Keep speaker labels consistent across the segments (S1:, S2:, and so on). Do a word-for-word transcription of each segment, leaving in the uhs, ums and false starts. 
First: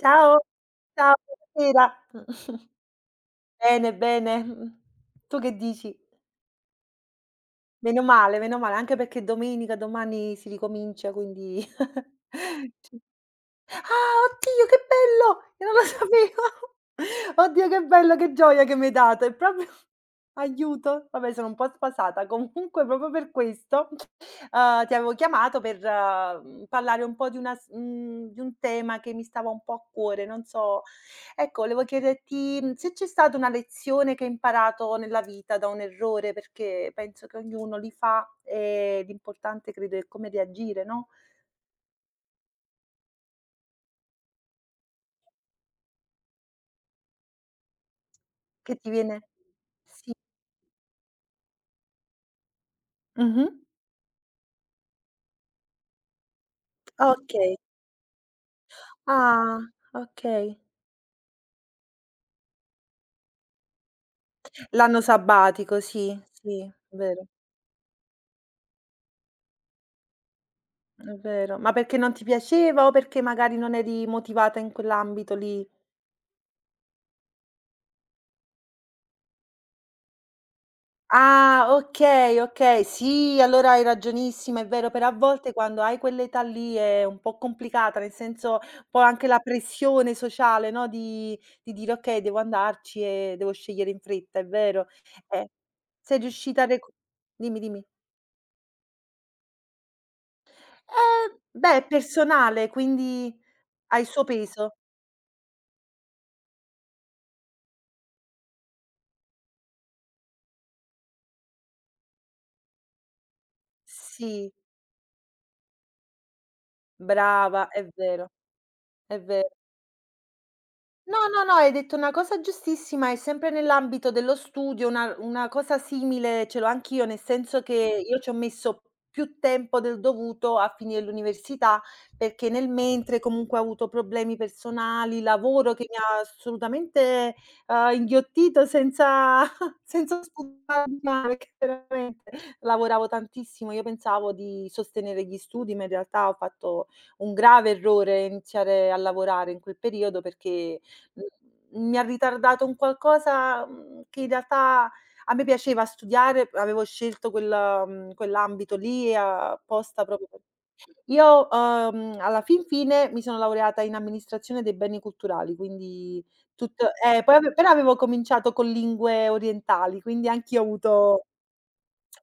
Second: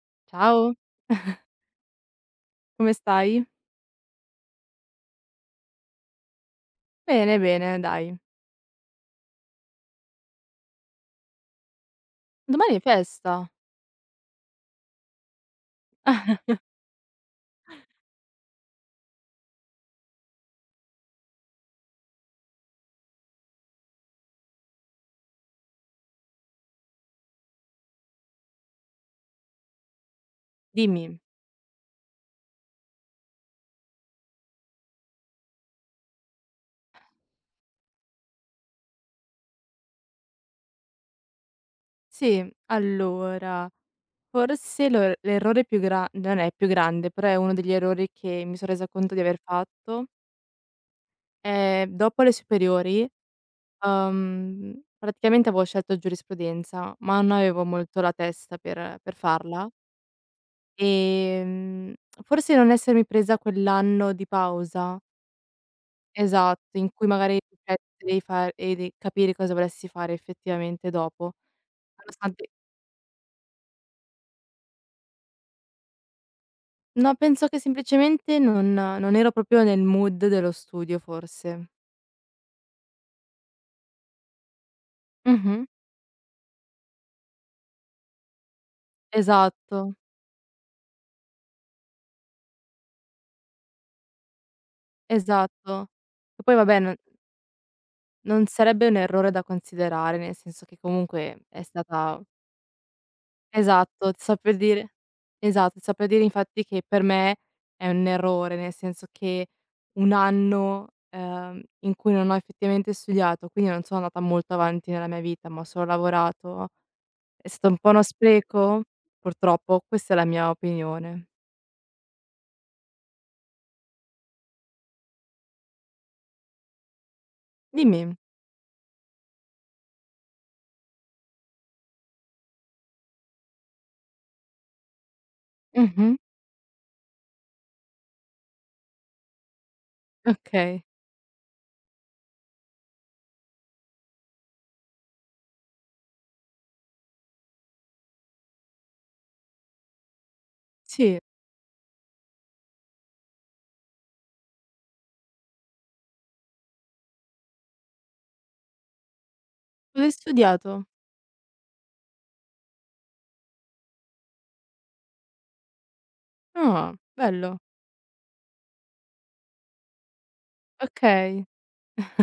S1: Ciao,
S2: Ciao,
S1: ciao, buonasera.
S2: come stai?
S1: Bene, bene. Mh. Tu che dici?
S2: Bene, bene,
S1: Meno
S2: dai.
S1: male, meno male, anche perché domenica, domani si ricomincia, quindi
S2: Domani è
S1: ci
S2: festa.
S1: Ah, oddio che bello! Io non lo sapevo. Oddio che bello, che gioia che mi hai dato. È proprio aiuto. Vabbè sono un po' sfasata. Comunque proprio per questo, uhm, ti avevo chiamato per, mhmm, parlare un po' di una s mhmm, di un tema che mi stava un po' a cuore, non so,
S2: Dimmi.
S1: ecco, volevo chiederti, mhmm, se c'è stata una lezione che hai imparato nella vita da un errore, perché penso che ognuno li fa e l'importante credo è come reagire, no.
S2: Sì, allora, forse l'or l'errore più gran non è più grande, però è uno degli errori che mi son
S1: Che
S2: resa
S1: ti
S2: conto di
S1: viene.
S2: aver fatto,
S1: Sì.
S2: è dopo le superiori.
S1: Mh-mh.
S2: Uhm, praticamente avevo scelto giurisprudenza, ma non
S1: Okay.
S2: avevo molto la testa per per
S1: Ah,
S2: farla.
S1: okay.
S2: ehm, Forse non essermi presa quell'anno di pausa.
S1: L'anno sabbatico, sì, sì,
S2: Esatto, in
S1: è
S2: cui
S1: vero,
S2: magari cioè, devi far e de capire cosa vorresti fare effettivamente
S1: è
S2: dopo.
S1: vero. Ma perché non ti
S2: Nonostante
S1: piaceva o perché magari non eri motivata in quell'ambito lì?
S2: no, penso che semplicemente non non ero proprio nel mood dello studio
S1: Ah,
S2: forse.
S1: okay, okay. Sì, allora hai ragionissima, è vero, però a volte
S2: Mh-mh.
S1: quando hai quell'età lì è un po' complicata, nel senso poi anche la
S2: Esatto,
S1: pressione sociale, no, di di dire: "Okay, devo andarci e devo scegliere in fretta", è vero. Eh,
S2: esatto.
S1: sei
S2: E poi
S1: riuscita a
S2: vabbè
S1: recu
S2: non
S1: dimmi, dimmi.
S2: non sarebbe un errore da considerare, nel senso che
S1: Ehm,
S2: comunque è
S1: beh, è
S2: stata.
S1: personale, quindi. Ha il
S2: Esatto, ti
S1: suo
S2: sto per
S1: peso.
S2: dire esatto, ti sto per dire infatti che per me è un errore, nel senso che un anno, ehm, in cui non ho effettivamente studiato, quindi non sono andata
S1: Sì,
S2: molto avanti nella mia vita, ma ho solo lavorato, è
S1: brava,
S2: stato un
S1: è
S2: po' uno
S1: vero.
S2: spreco?
S1: È ve
S2: Purtroppo, questa è la mia opinione.
S1: No, no, no, hai detto una cosa giustissima e sempre nell'ambito dello studio una una cosa simile ce l'ho anch'io, nel senso che
S2: Dimmi.
S1: io ci ho messo più tempo del dovuto a finire l'università, perché nel mentre comunque ho avuto problemi personali, lavoro che mi
S2: Mh-mh.
S1: ha assolutamente, uhm, inghiottito senza senza studiare
S2: Okay.
S1: mai, perché veramente lavoravo tantissimo. Io pensavo di sostenere gli studi, ma in realtà ho fatto un grave errore iniziare a lavorare in quel periodo perché
S2: Sì.
S1: Mhmm, mi ha ritardato un qualcosa, mhmm, che in realtà a me piaceva studiare, avevo scelto quel mhmm, quell'ambito lì e
S2: Cosa
S1: apposta
S2: hai
S1: proprio per
S2: studiato?
S1: io, uhm, alla fin fine mi sono laureata in amministrazione dei beni culturali, quindi tut
S2: Ah,
S1: eh, poi ave
S2: bello.
S1: però avevo cominciato con lingue orientali, quindi anch'io ho avuto.
S2: Okay.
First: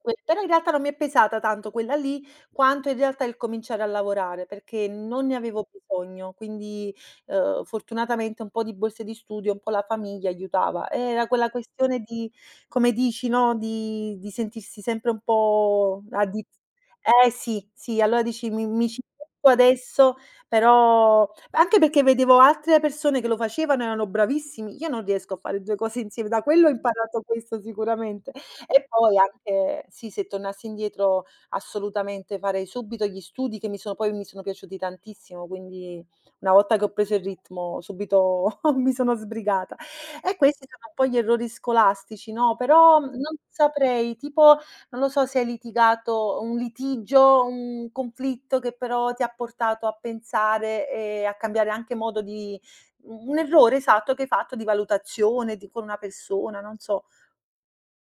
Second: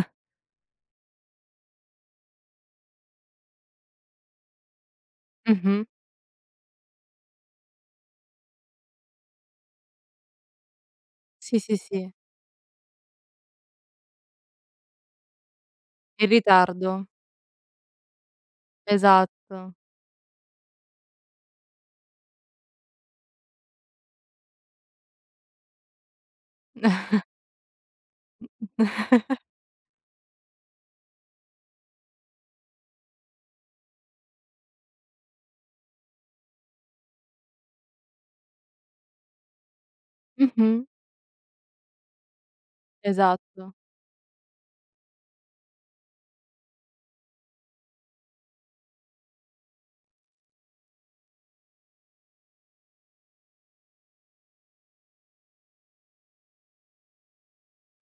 S1: Que Però in realtà non mi è pesata tanto quella lì, quanto in realtà il cominciare a lavorare, perché non ne avevo
S2: Mh-mh.
S1: bisogno. Quindi, uhm, fortunatamente un po' di borse di studio, un po' la famiglia aiutava. Era quella
S2: Sì, sì,
S1: questione
S2: sì.
S1: di come dici, no, di di sentirsi sempre un po'
S2: In
S1: addi
S2: ritardo.
S1: eh sì, sì, allora dici: "Mi mi ci metto
S2: Esatto.
S1: adesso", però anche perché vedevo altre persone che lo facevano, erano bravissimi, io non riesco a fare due cose insieme, da quello ho imparato questo sicuramente. E poi anche sì, se tornassi indietro assolutamente farei subito gli studi che mi sono poi mi sono piaciuti tantissimo, quindi una volta che ho preso il ritmo subito mi sono sbrigata. E questi
S2: Mh-mh.
S1: sono un po' gli errori scolastici, no, però non
S2: Esatto.
S1: saprei, tipo, non lo so se hai litigato un litigio, un conflitto che però ti ha portato a pensare e a cambiare anche modo di un errore esatto che hai fatto di valutazione di con una persona, non so.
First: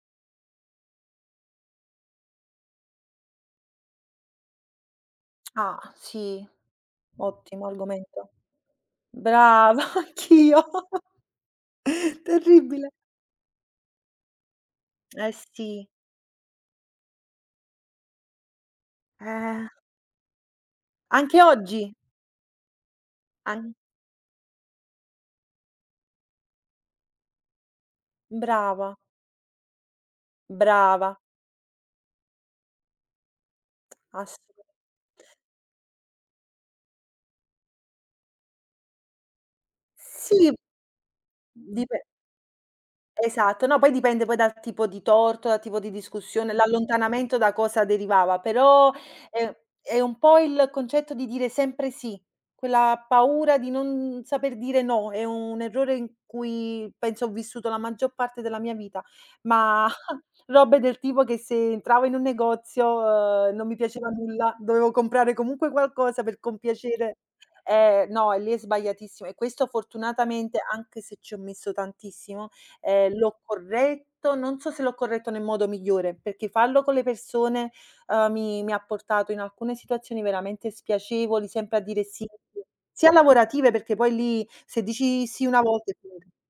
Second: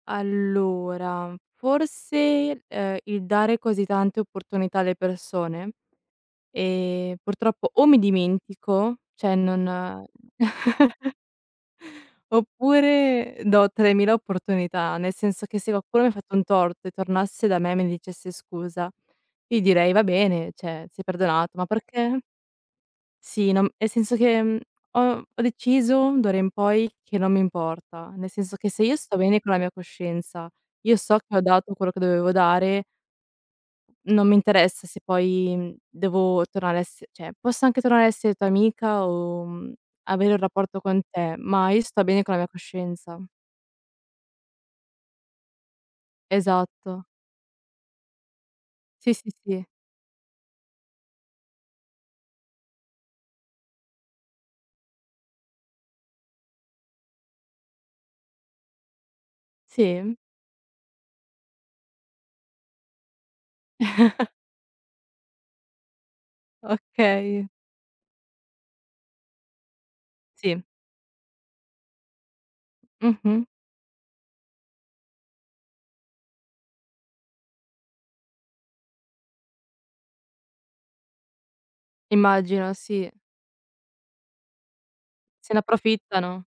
S2: Allora, forse, ehm, il dare così tante opportunità alle persone,
S1: Ah, sì.
S2: ehm,
S1: Ottimo
S2: purtroppo o mi
S1: argomento.
S2: dimentico, cioè
S1: Brava,
S2: non
S1: anch'io. Terribile.
S2: oppure do tremila opportunità, nel
S1: Eh
S2: senso che se
S1: sì,
S2: qualcuno mi ha fatto un torto e tornasse da me e mi dicesse scusa, gli
S1: eh.
S2: direi: "Va bene, cioè sei
S1: Anche
S2: perdonato", ma
S1: oggi,
S2: perché sì, non
S1: an
S2: nel senso che, mhmm, ho ho deciso d'ora in poi che non mi importa, nel senso che se
S1: brava,
S2: io sto bene con la mia coscienza, io
S1: brava,
S2: so che ho dato quello che dovevo dare, non mi
S1: assolut
S2: interessa se poi, mhmm, devo tornare a ess cioè posso anche tornare a essere tua amica o, mhmm, avere un
S1: sì,
S2: rapporto con te, ma io
S1: dipe
S2: sto bene con la mia coscienza.
S1: esatto, no, poi dipende poi dal tipo di torto, dal tipo di discussione, mh,
S2: Esatto.
S1: l'allontanamento da cosa derivava, però
S2: Sì, sì,
S1: è
S2: sì.
S1: è un po' il concetto di dire sempre sì, quella paura di non saper dire no, è un errore in cui penso ho vissuto la maggior parte della mia vita, ma
S2: Sì?
S1: robe del tipo che se entravo in un negozio, ehm, non mi piaceva nulla, dovevo comprare comunque qualcosa per compiacere.
S2: Okay.
S1: Eh, no, e lì è sbagliatissimo e questo fortunatamente,
S2: Sì.
S1: anche se ci ho messo tantissimo. Ehm, l'ho
S2: Mh-mh.
S1: corretto, non so se l'ho corretto nel modo migliore, perché farlo con le persone, uhm, mi mi ha portato in alcune situazioni veramente spiacevoli, sempre a dire sì,
S2: Immagino, sì.
S1: sia lavorative perché poi lì se dici sì
S2: Se
S1: una
S2: ne
S1: volta è finita.
S2: approfittano.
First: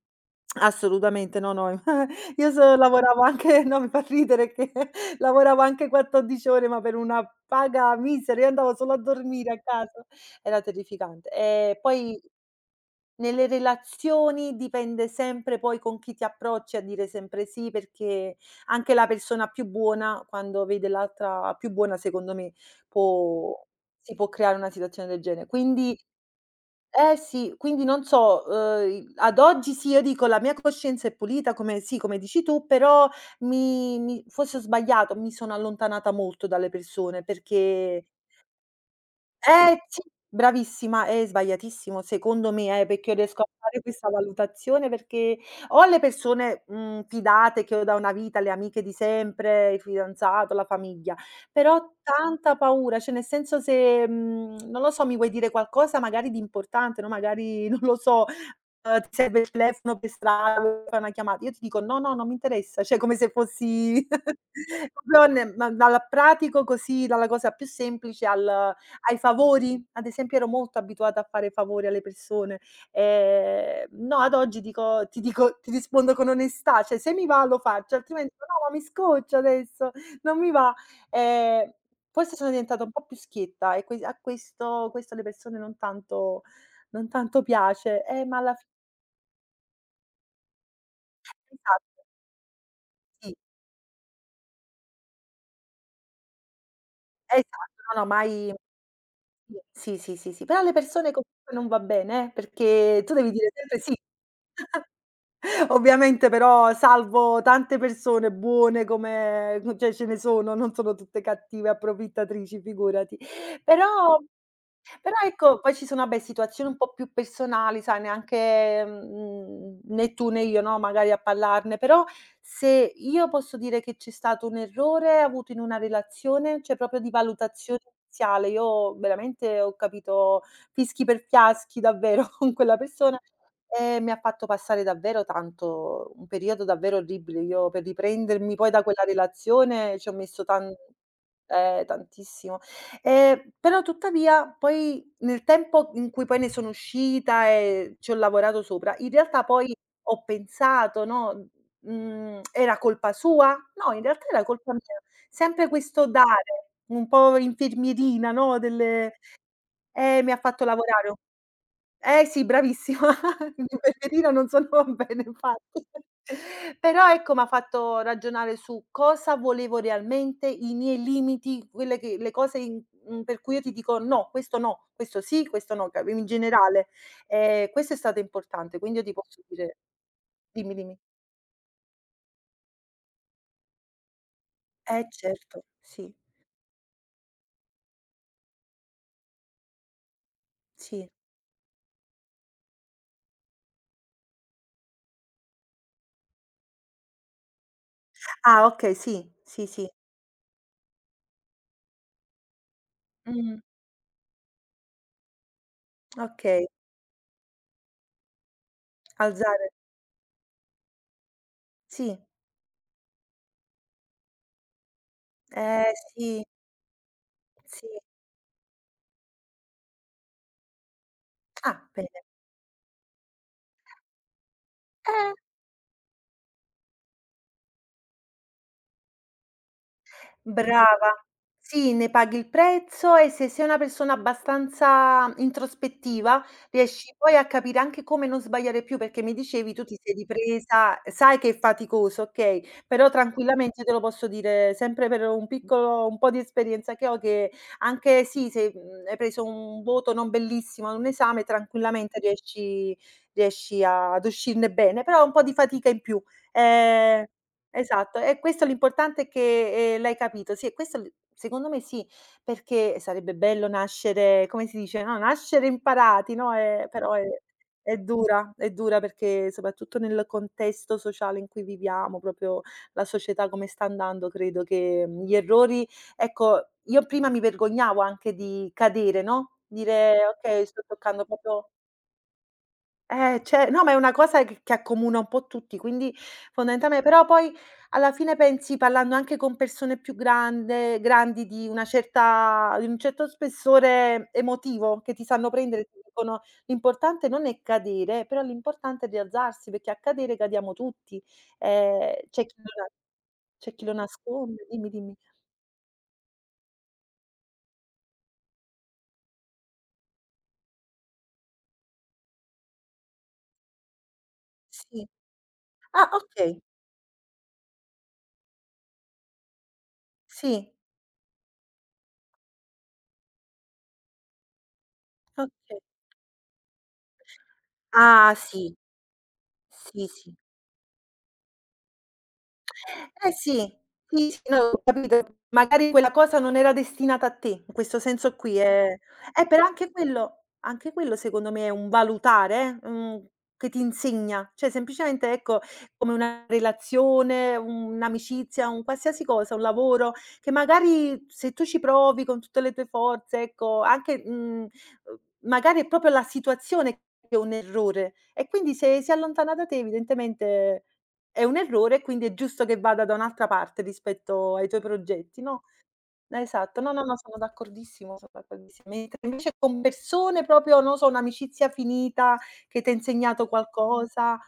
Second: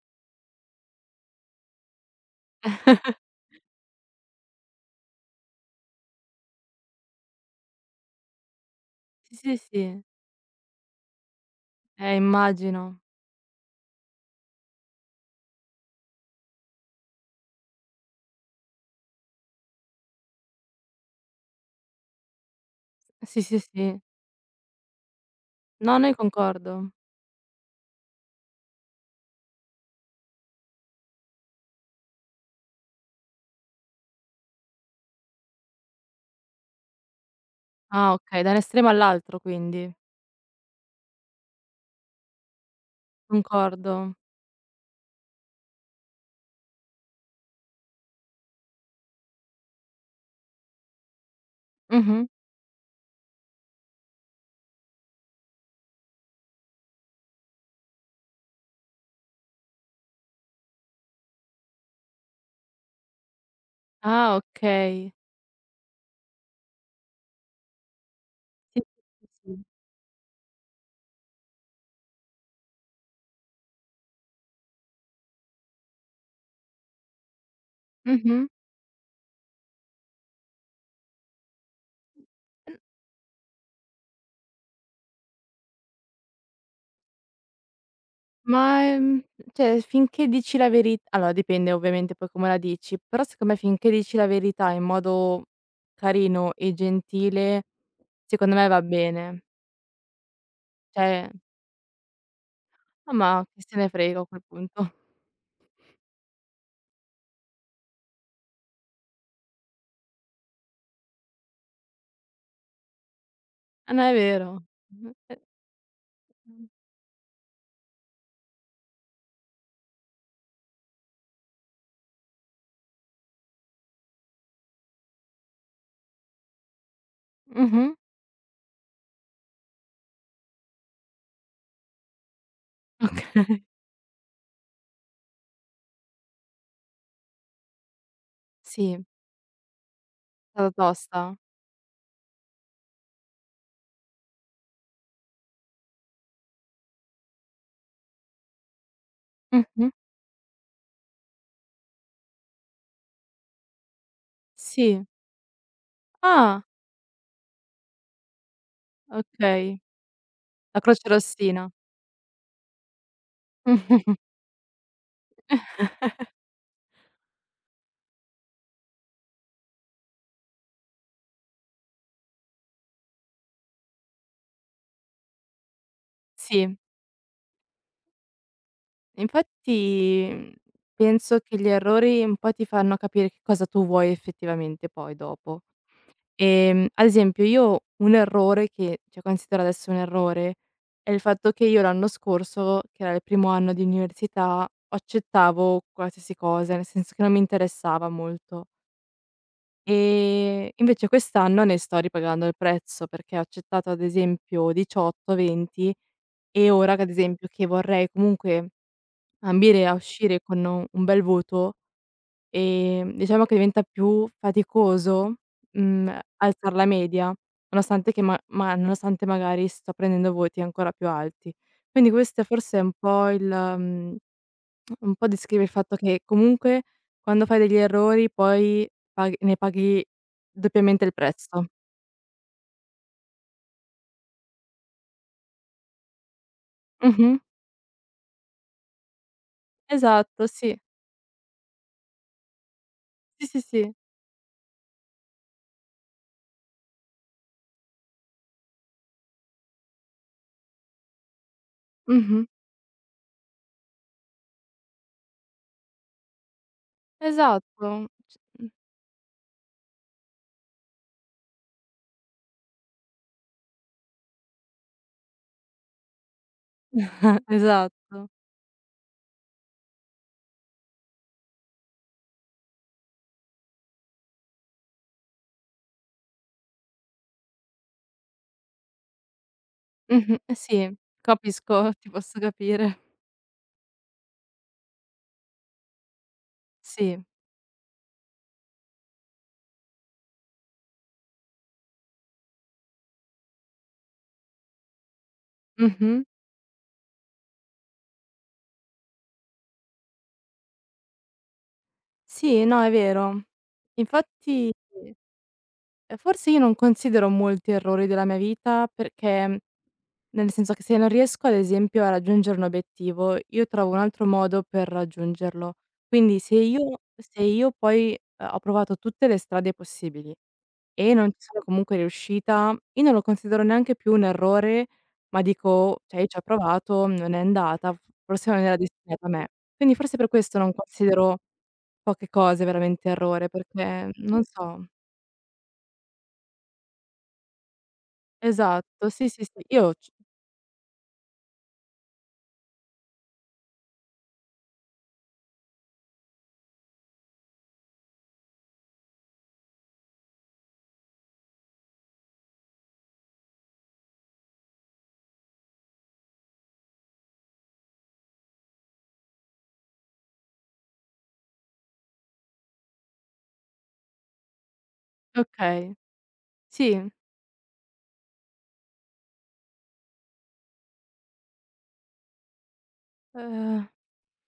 S1: Assolutamente, no, no. Io so lavoravo anche no, mi fa ridere che lavoravo anche quattordici ore, ma per una paga misera, io andavo solo a
S2: Sì,
S1: dormire
S2: sì,
S1: a
S2: sì.
S1: casa, era terrificante. E
S2: Eh,
S1: poi
S2: immagino.
S1: nelle relazioni dipende sempre poi con chi ti approcci a dire sempre sì, perché anche la persona più buona, quando vede l'altra più buona, secondo me
S2: Sì,
S1: può
S2: sì, sì.
S1: si può creare una situazione del genere. Quindi
S2: No, no, io concordo.
S1: eh sì, quindi non so, uhm, i ad oggi sì, io dico la mia coscienza è pulita come sì, come dici tu, però mi mi forse ho sbagliato, mi sono allontanata molto dalle persone perché
S2: Ah, okay, da un estremo all'altro
S1: eh
S2: quindi.
S1: sì, bravissima, è sbagliatissimo secondo me, eh, perché io riesco a fare
S2: Concordo.
S1: questa valutazione perché o le persone, mhmm, fidate che ho da una vita, le amiche di sempre, il fidanzato, la famiglia, però ho
S2: Mh-mh.
S1: tanta paura, cioè nel senso se, mhmm, non lo so, mi vuoi dire qualcosa magari di importante, no, magari non lo so, uhm, ti serve il telefono per strada, vuoi fare una chiamata, io ti dico: "No, no, non mi interessa", cioè come se fossi
S2: Ah, okay.
S1: proprio ne ma dal pratico così, dalla cosa più semplice al
S2: Sì, sì,
S1: ai
S2: sì, sì.
S1: favori? Ad esempio ero molto abituata a fare favori alle persone. Ehm, no, ad oggi dico ti dico ti rispondo con onestà, cioè se mi va lo faccio, altrimenti dico:
S2: Mh-mh.
S1: "No, ma mi scoccio adesso, non mi va". Ehm, Forse sono
S2: N
S1: diventata un po' più schietta e que a questo questo alle persone non tanto non tanto piace. Eh, ma alla fine
S2: ma, ehm, cioè finché dici la veri allora dipende
S1: esatto,
S2: ovviamente poi come la dici, però
S1: sì,
S2: secondo me finché dici la verità in modo carino e gentile,
S1: esatto, no, no, mai
S2: secondo me va bene.
S1: sì, sì, sì, sì, sì. Però alle persone
S2: Cioè
S1: comunque non va bene, eh, perché
S2: no,
S1: tu devi
S2: ma
S1: dire
S2: chi se
S1: sempre
S2: ne
S1: sì.
S2: frega a quel punto.
S1: Ovviamente però salvo tante persone buone come cioè ce ne sono, non sono tutte cattive, approfittatrici, figurati.
S2: Ah, no, è
S1: Però
S2: vero.
S1: però
S2: Mh-mh.
S1: ecco, poi ci sono vabbè situazioni un po' più personali, sai, neanche, mhmm, né tu né io, no, magari a parlarne, però se io posso dire che c'è stato un errore avuto in una relazione, cioè proprio di valutazione
S2: Mh-mh.
S1: iniziale, io veramente ho capito fischi per fiaschi davvero con quella persona
S2: Okay.
S1: e mi ha fatto passare davvero tanto un periodo davvero orribile. Io per riprendermi poi da quella
S2: Sì.
S1: relazione ci ho messo tan
S2: Alla tosta?
S1: ehm, tantissimo. Ehm, però tuttavia poi nel tempo in cui poi ne sono uscita e ci ho lavorato sopra, in realtà poi
S2: Mh-mh.
S1: ho pensato, no, mhmm: "Era colpa sua?" No, in realtà era colpa mia.
S2: Sì.
S1: Sempre questo
S2: Ah,
S1: dare, un po' infermierina, no, del:
S2: okay.
S1: "Eh, mi ha fatto
S2: La
S1: lavorare
S2: crocerossina.
S1: eh sì, bravissima. Il pezzettino non sono bene fatti." Però ecco, m'ha fatto ragionare su cosa volevo realmente, i miei limiti, quelle che le cose in mhmm, per cui io ti dico: "No, questo no, questo sì, questo no", capi in
S2: Sì.
S1: generale. Ehm, questo è stato importante, quindi io ti posso dire
S2: Infatti, mhmm,
S1: dimmi, dimmi.
S2: penso che gli errori un po' ti fanno capire che cosa tu vuoi effettivamente
S1: Eh
S2: poi dopo.
S1: certo, sì,
S2: Ehm, ad esempio io un errore che cioè considero adesso un errore,
S1: sì.
S2: è il fatto che io l'anno scorso, che era il primo anno di università, accettavo qualsiasi cosa, nel senso che non mi interessava
S1: Ah
S2: molto.
S1: okay, sì, sì, sì.
S2: Ehm, invece quest'anno ne sto ripagando il prezzo, perché ho
S1: Mh,
S2: accettato ad esempio diciotto, venti
S1: okay.
S2: e ora che ad esempio che vorrei comunque
S1: Alzare
S2: ambire a uscire con un un bel voto,
S1: sì,
S2: ehm, diciamo che diventa più faticoso,
S1: eh
S2: mhmm,
S1: sì,
S2: alzar la media,
S1: sì.
S2: nonostante che ma ma nonostante magari sto prendendo voti ancora più alti.
S1: Ah
S2: Quindi
S1: bene.
S2: questo forse è forse un po' il, mhmm un po'
S1: Eh
S2: descrive il fatto che comunque quando fai degli errori poi pagh ne paghi doppiamente
S1: Brava.
S2: il prezzo.
S1: Sì, ne paghi il prezzo e se sei una persona abbastanza mhmm, introspettiva, riesci poi
S2: Mh-mh.
S1: a capire anche come non sbagliare più, perché mi dicevi tu ti sei
S2: Esatto, sì.
S1: ripresa, sai che è faticoso, okay, però
S2: Sì, sì,
S1: tranquillamente te
S2: sì.
S1: lo posso dire sempre per un piccolo un po' di esperienza che ho, che anche sì, se, mhmm, hai preso un voto non bellissimo ad un esame, tranquillamente
S2: Mh-mh.
S1: riesci riesci a- ad uscirne bene, però un po' di fatica in più. Ehm
S2: Esatto.
S1: Esatto, e
S2: C
S1: questo
S2: Mh.
S1: l'importante è che, ehm, l'hai capito. Sì, e questo l secondo me sì, perché sarebbe bello nascere come si dice, no, nascere imparati, no, ehm, però è è
S2: Esatto.
S1: dura, è dura perché soprattutto nel contesto sociale in cui viviamo, proprio la società come sta andando, credo che mm, gli errori ecco, io prima mi vergognavo anche di cadere, no, dire:
S2: Mh-mh. Eh
S1: "Okay, sto
S2: sì,
S1: toccando proprio".
S2: capisco, ti posso capire.
S1: Eh, ce no, ma è una cosa che che accomuna un po' tutti, quindi fondamentalme
S2: Sì.
S1: però poi alla fine pensi, parlando anche con persone più grande grandi di una certa di un certo spessore emotivo, che ti sanno prendere, ti
S2: Mh-mh.
S1: dicono: "L'importante non è cadere, però l'importante è rialzarsi, perché a cadere cadiamo tutti". Ehm, c'è chi
S2: Sì,
S1: lo
S2: no,
S1: na
S2: è vero.
S1: c'è chi lo nasconde.
S2: Infatti,
S1: Dimmi,
S2: ehm,
S1: dimmi.
S2: forse io non considero molti errori della mia vita perché nel senso che se non riesco ad esempio a raggiungere un obiettivo, io trovo un altro modo per
S1: Sì.
S2: raggiungerlo.
S1: Ah,
S2: Quindi se
S1: okay.
S2: io se io poi, ehm, ho provato tutte le strade possibili
S1: Sì,
S2: e non ci sono comunque riuscita, io non lo considero neanche più un errore, ma dico:
S1: okay.
S2: "Okay, ci ho provato, non è andata, f
S1: Ah,
S2: forse non
S1: sì.
S2: era destinata a me". Quindi
S1: Sì,
S2: forse per
S1: sì.
S2: questo non considero poche cose veramente
S1: Eh
S2: errore,
S1: sì,
S2: perché
S1: sì, sì,
S2: non
S1: no, ho
S2: so.
S1: capito. Magari quella cosa non era destinata a te, in questo senso qui. Ehm,
S2: Esatto, sì, sì,
S1: eh, però
S2: sì,
S1: anche
S2: io c
S1: quello anche quello secondo me è un valutare, mhmm, che ti insegna. Cioè semplicemente, ecco, come una relazione, un'amicizia, un qualsiasi cosa, un lavoro, che magari se tu ci provi con tutte le tue forze, ecco, anche, mhmm, uhm, magari è proprio la situazione che è un errore e quindi se si allontana da te evidentemente è un errore, quindi è giusto che vada da un'altra parte rispetto ai tuoi progetti, no.
S2: okay,
S1: Eh, esatto. No, no,
S2: sì,
S1: no, sono d'accordissimo, sono d'accordissimo. Mentre invece con persone proprio, non so, un'amicizia finita che t'ha insegnato
S2: ehm
S1: qualcosa,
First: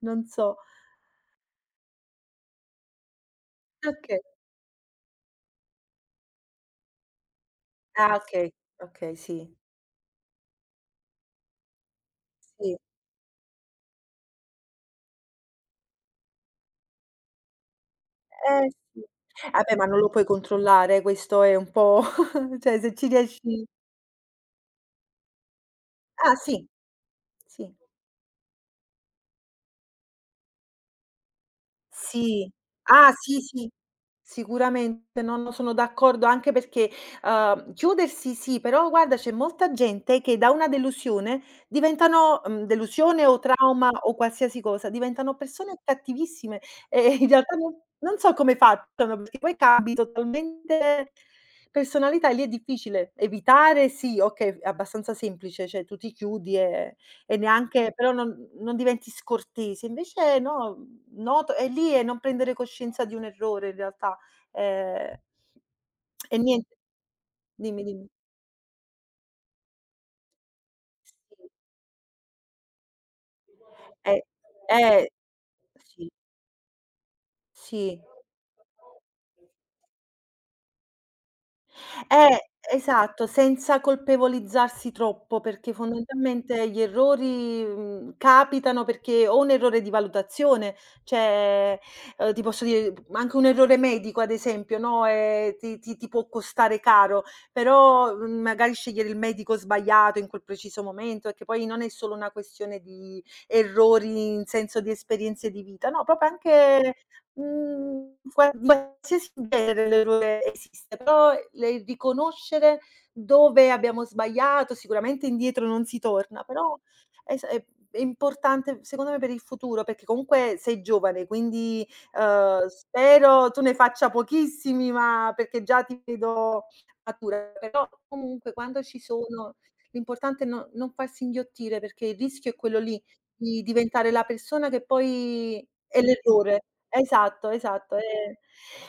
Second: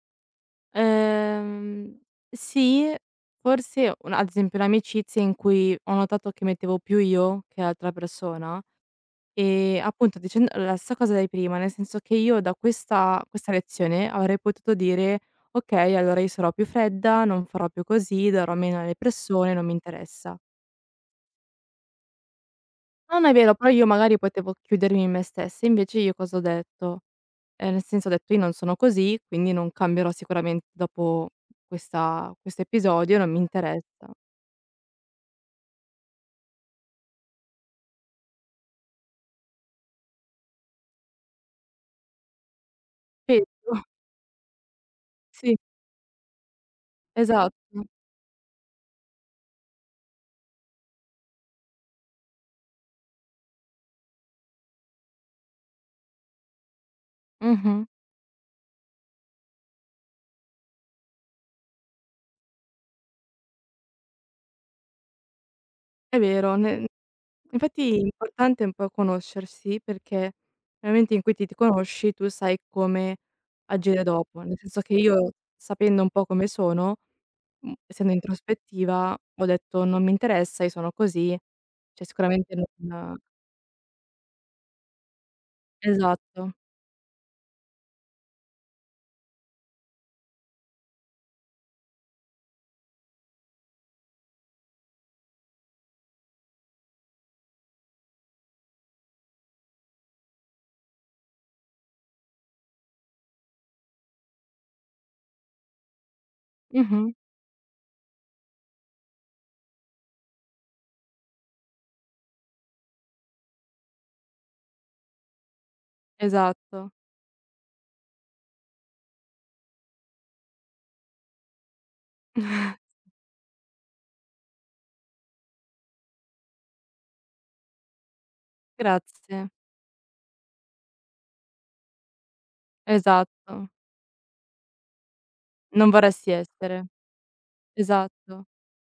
S1: non so.
S2: Ehm, sì, forse un
S1: Okay.
S2: ad esempio le amicizie in cui ho notato che mettevo più io che l'altra
S1: Ah, okay,
S2: persona
S1: okay, sì.
S2: e appunto dicendo la stessa cosa di prima, nel senso che io da
S1: Sì,
S2: questa questa lezione avrei potuto dire: "Okay, allora io sarò più fredda, non farò più così, darò
S1: eh
S2: meno alle
S1: sì.
S2: persone, non mi
S1: Vabbè, ma non lo puoi
S2: interessa".
S1: controllare, questo è un po' cioè se ci
S2: Non è vero,
S1: riesci
S2: però io magari potevo chiudermi in me stessa, invece io
S1: ah
S2: cosa ho
S1: sì,
S2: detto?
S1: sì.
S2: Ehm, nel senso ho detto: "Io non sono così, quindi non cambierò sicuramente dopo questa
S1: Sì.
S2: questo
S1: Ah,
S2: episodio, non mi
S1: sì, sì.
S2: interessa".
S1: Sicuramente, no, no, sono d'accordo anche perché, uhm, chiudersi sì, però guarda c'è molta gente che da una delusione diventano mhmm, delusione o
S2: Peggio,
S1: trauma o qualsiasi cosa, diventano
S2: sì,
S1: persone cattivissime e in realtà
S2: esatto.
S1: non non so come facciano, perché poi cambi totalmente personalità e lì è difficile. Evitare sì, okay, è abbastanza semplice, cioè tu ti chiudi e e
S2: Mh-mh.
S1: neanche però non non diventi scortese, invece no. Noto e lì è non prendere coscienza di un errore in realtà. Ehm
S2: È
S1: e
S2: vero,
S1: niente
S2: ne
S1: dimmi,
S2: infatti
S1: dimmi.
S2: l'importante è un po' conoscersi, perché nel momento
S1: Sì.
S2: in cui ti ti conosci tu sai come agire
S1: Eh,
S2: dopo, nel senso che
S1: eh,
S2: io sapendo un
S1: sì,
S2: po' come sono, mhmm,
S1: sì.
S2: essendo introspettiva, ho detto: "Non mi interessa, io sono così". Cioè
S1: Eh,
S2: sicuramente non
S1: esatto, senza colpevolizzarsi troppo, perché
S2: esatto.
S1: fondamentalmente gli errori, mhmm, capitano perché o un errore di valutazione, cioè, uhm, ti posso dire anche un errore medico ad esempio, no, ehm, ti ti ti può costare caro, però, mhmm, magari scegliere il medico sbagliato in quel preciso momento, perché poi non è solo una questione di errori in senso di esperienze di vita, no, proprio anche
S2: Mh-mh,
S1: Mhmm, guar qualsiasi genere l'errore esiste, però le riconoscere dove abbiamo sbagliato, sicuramente indietro non si torna, però
S2: esatto.
S1: es è è importante secondo me per il futuro, perché comunque sei giovane, quindi, uhm, spero tu ne faccia pochissimi, ma perché già ti vedo matura, però comunque quando ci
S2: Grazie,
S1: sono l'importante è no non farsi inghiottire, perché il rischio è quello lì, di
S2: esatto.
S1: diventare la persona che poi
S2: Non
S1: è
S2: vorresti
S1: l'errore.
S2: essere.
S1: Esatto, esatto. Ehm,
S2: Esatto.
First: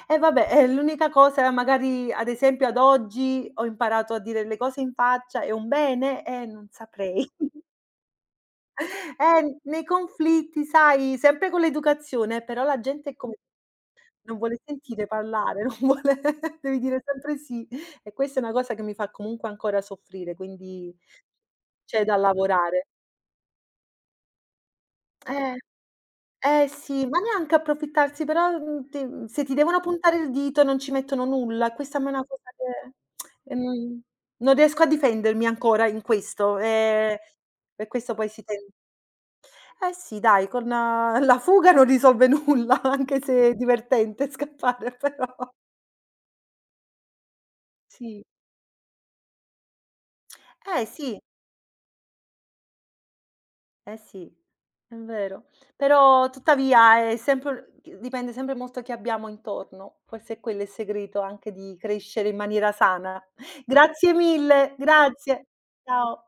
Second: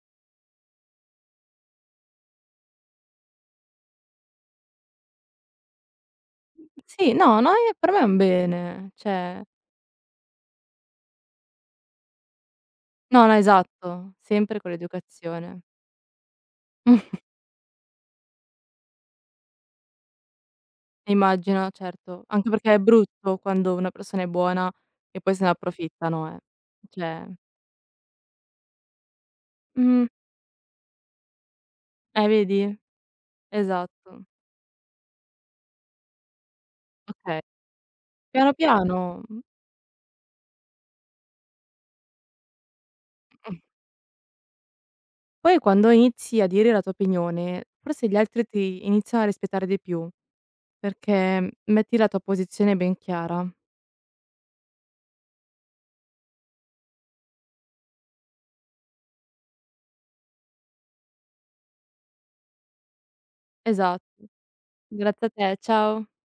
S1: E vabbè, ehm, l'unica cosa magari ad esempio ad oggi ho imparato a dire le cose in faccia, è un bene? Eh, non
S2: Sì,
S1: saprei.
S2: no, no, e per me è un bene, cioè
S1: Eh, nei conflitti sai, sempre con l'educazione, però la gente è
S2: no, no,
S1: come
S2: esatto,
S1: non vuole
S2: sempre con
S1: sentire
S2: l'educazione.
S1: parlare, non vuole devi dire sempre sì. E questa è una cosa che mi fa comunque ancora soffrire, quindi
S2: Immagino,
S1: c'è da
S2: certo, anche perché è
S1: lavorare.
S2: brutto quando una persona è buona e poi se ne
S1: Eh.
S2: approfittano, eh.
S1: Eh sì, ma
S2: Cioè
S1: neanche approfittarsi, però, mhmm, ti mhmm, se ti devono
S2: mh,
S1: puntare il dito non ci mettono nulla. Questa a me è una
S2: eh
S1: cosa
S2: vedi?
S1: che, ehm,
S2: Esatto.
S1: non riesco a difendermi ancora in questo, ehm,
S2: Okay.
S1: per questo poi si
S2: Piano,
S1: ten
S2: piano, mh,
S1: eh sì dai, con la fuga non risolve nulla, anche se è divertente scappare però.
S2: poi quando inizi a dire la tua opinione, forse gli
S1: Sì.
S2: altri ti iniziano a rispettare di più,
S1: Eh sì.
S2: perché metti la tua posizione ben chiara.
S1: Eh sì, è vero. Però tuttavia è sempre dipende sempre molto chi abbiamo intorno. Forse quello è quello il segreto anche di crescere in maniera sana.
S2: Esatto.
S1: Grazie mille,
S2: Grazie a
S1: grazie.
S2: te, ciao.
S1: Ciao.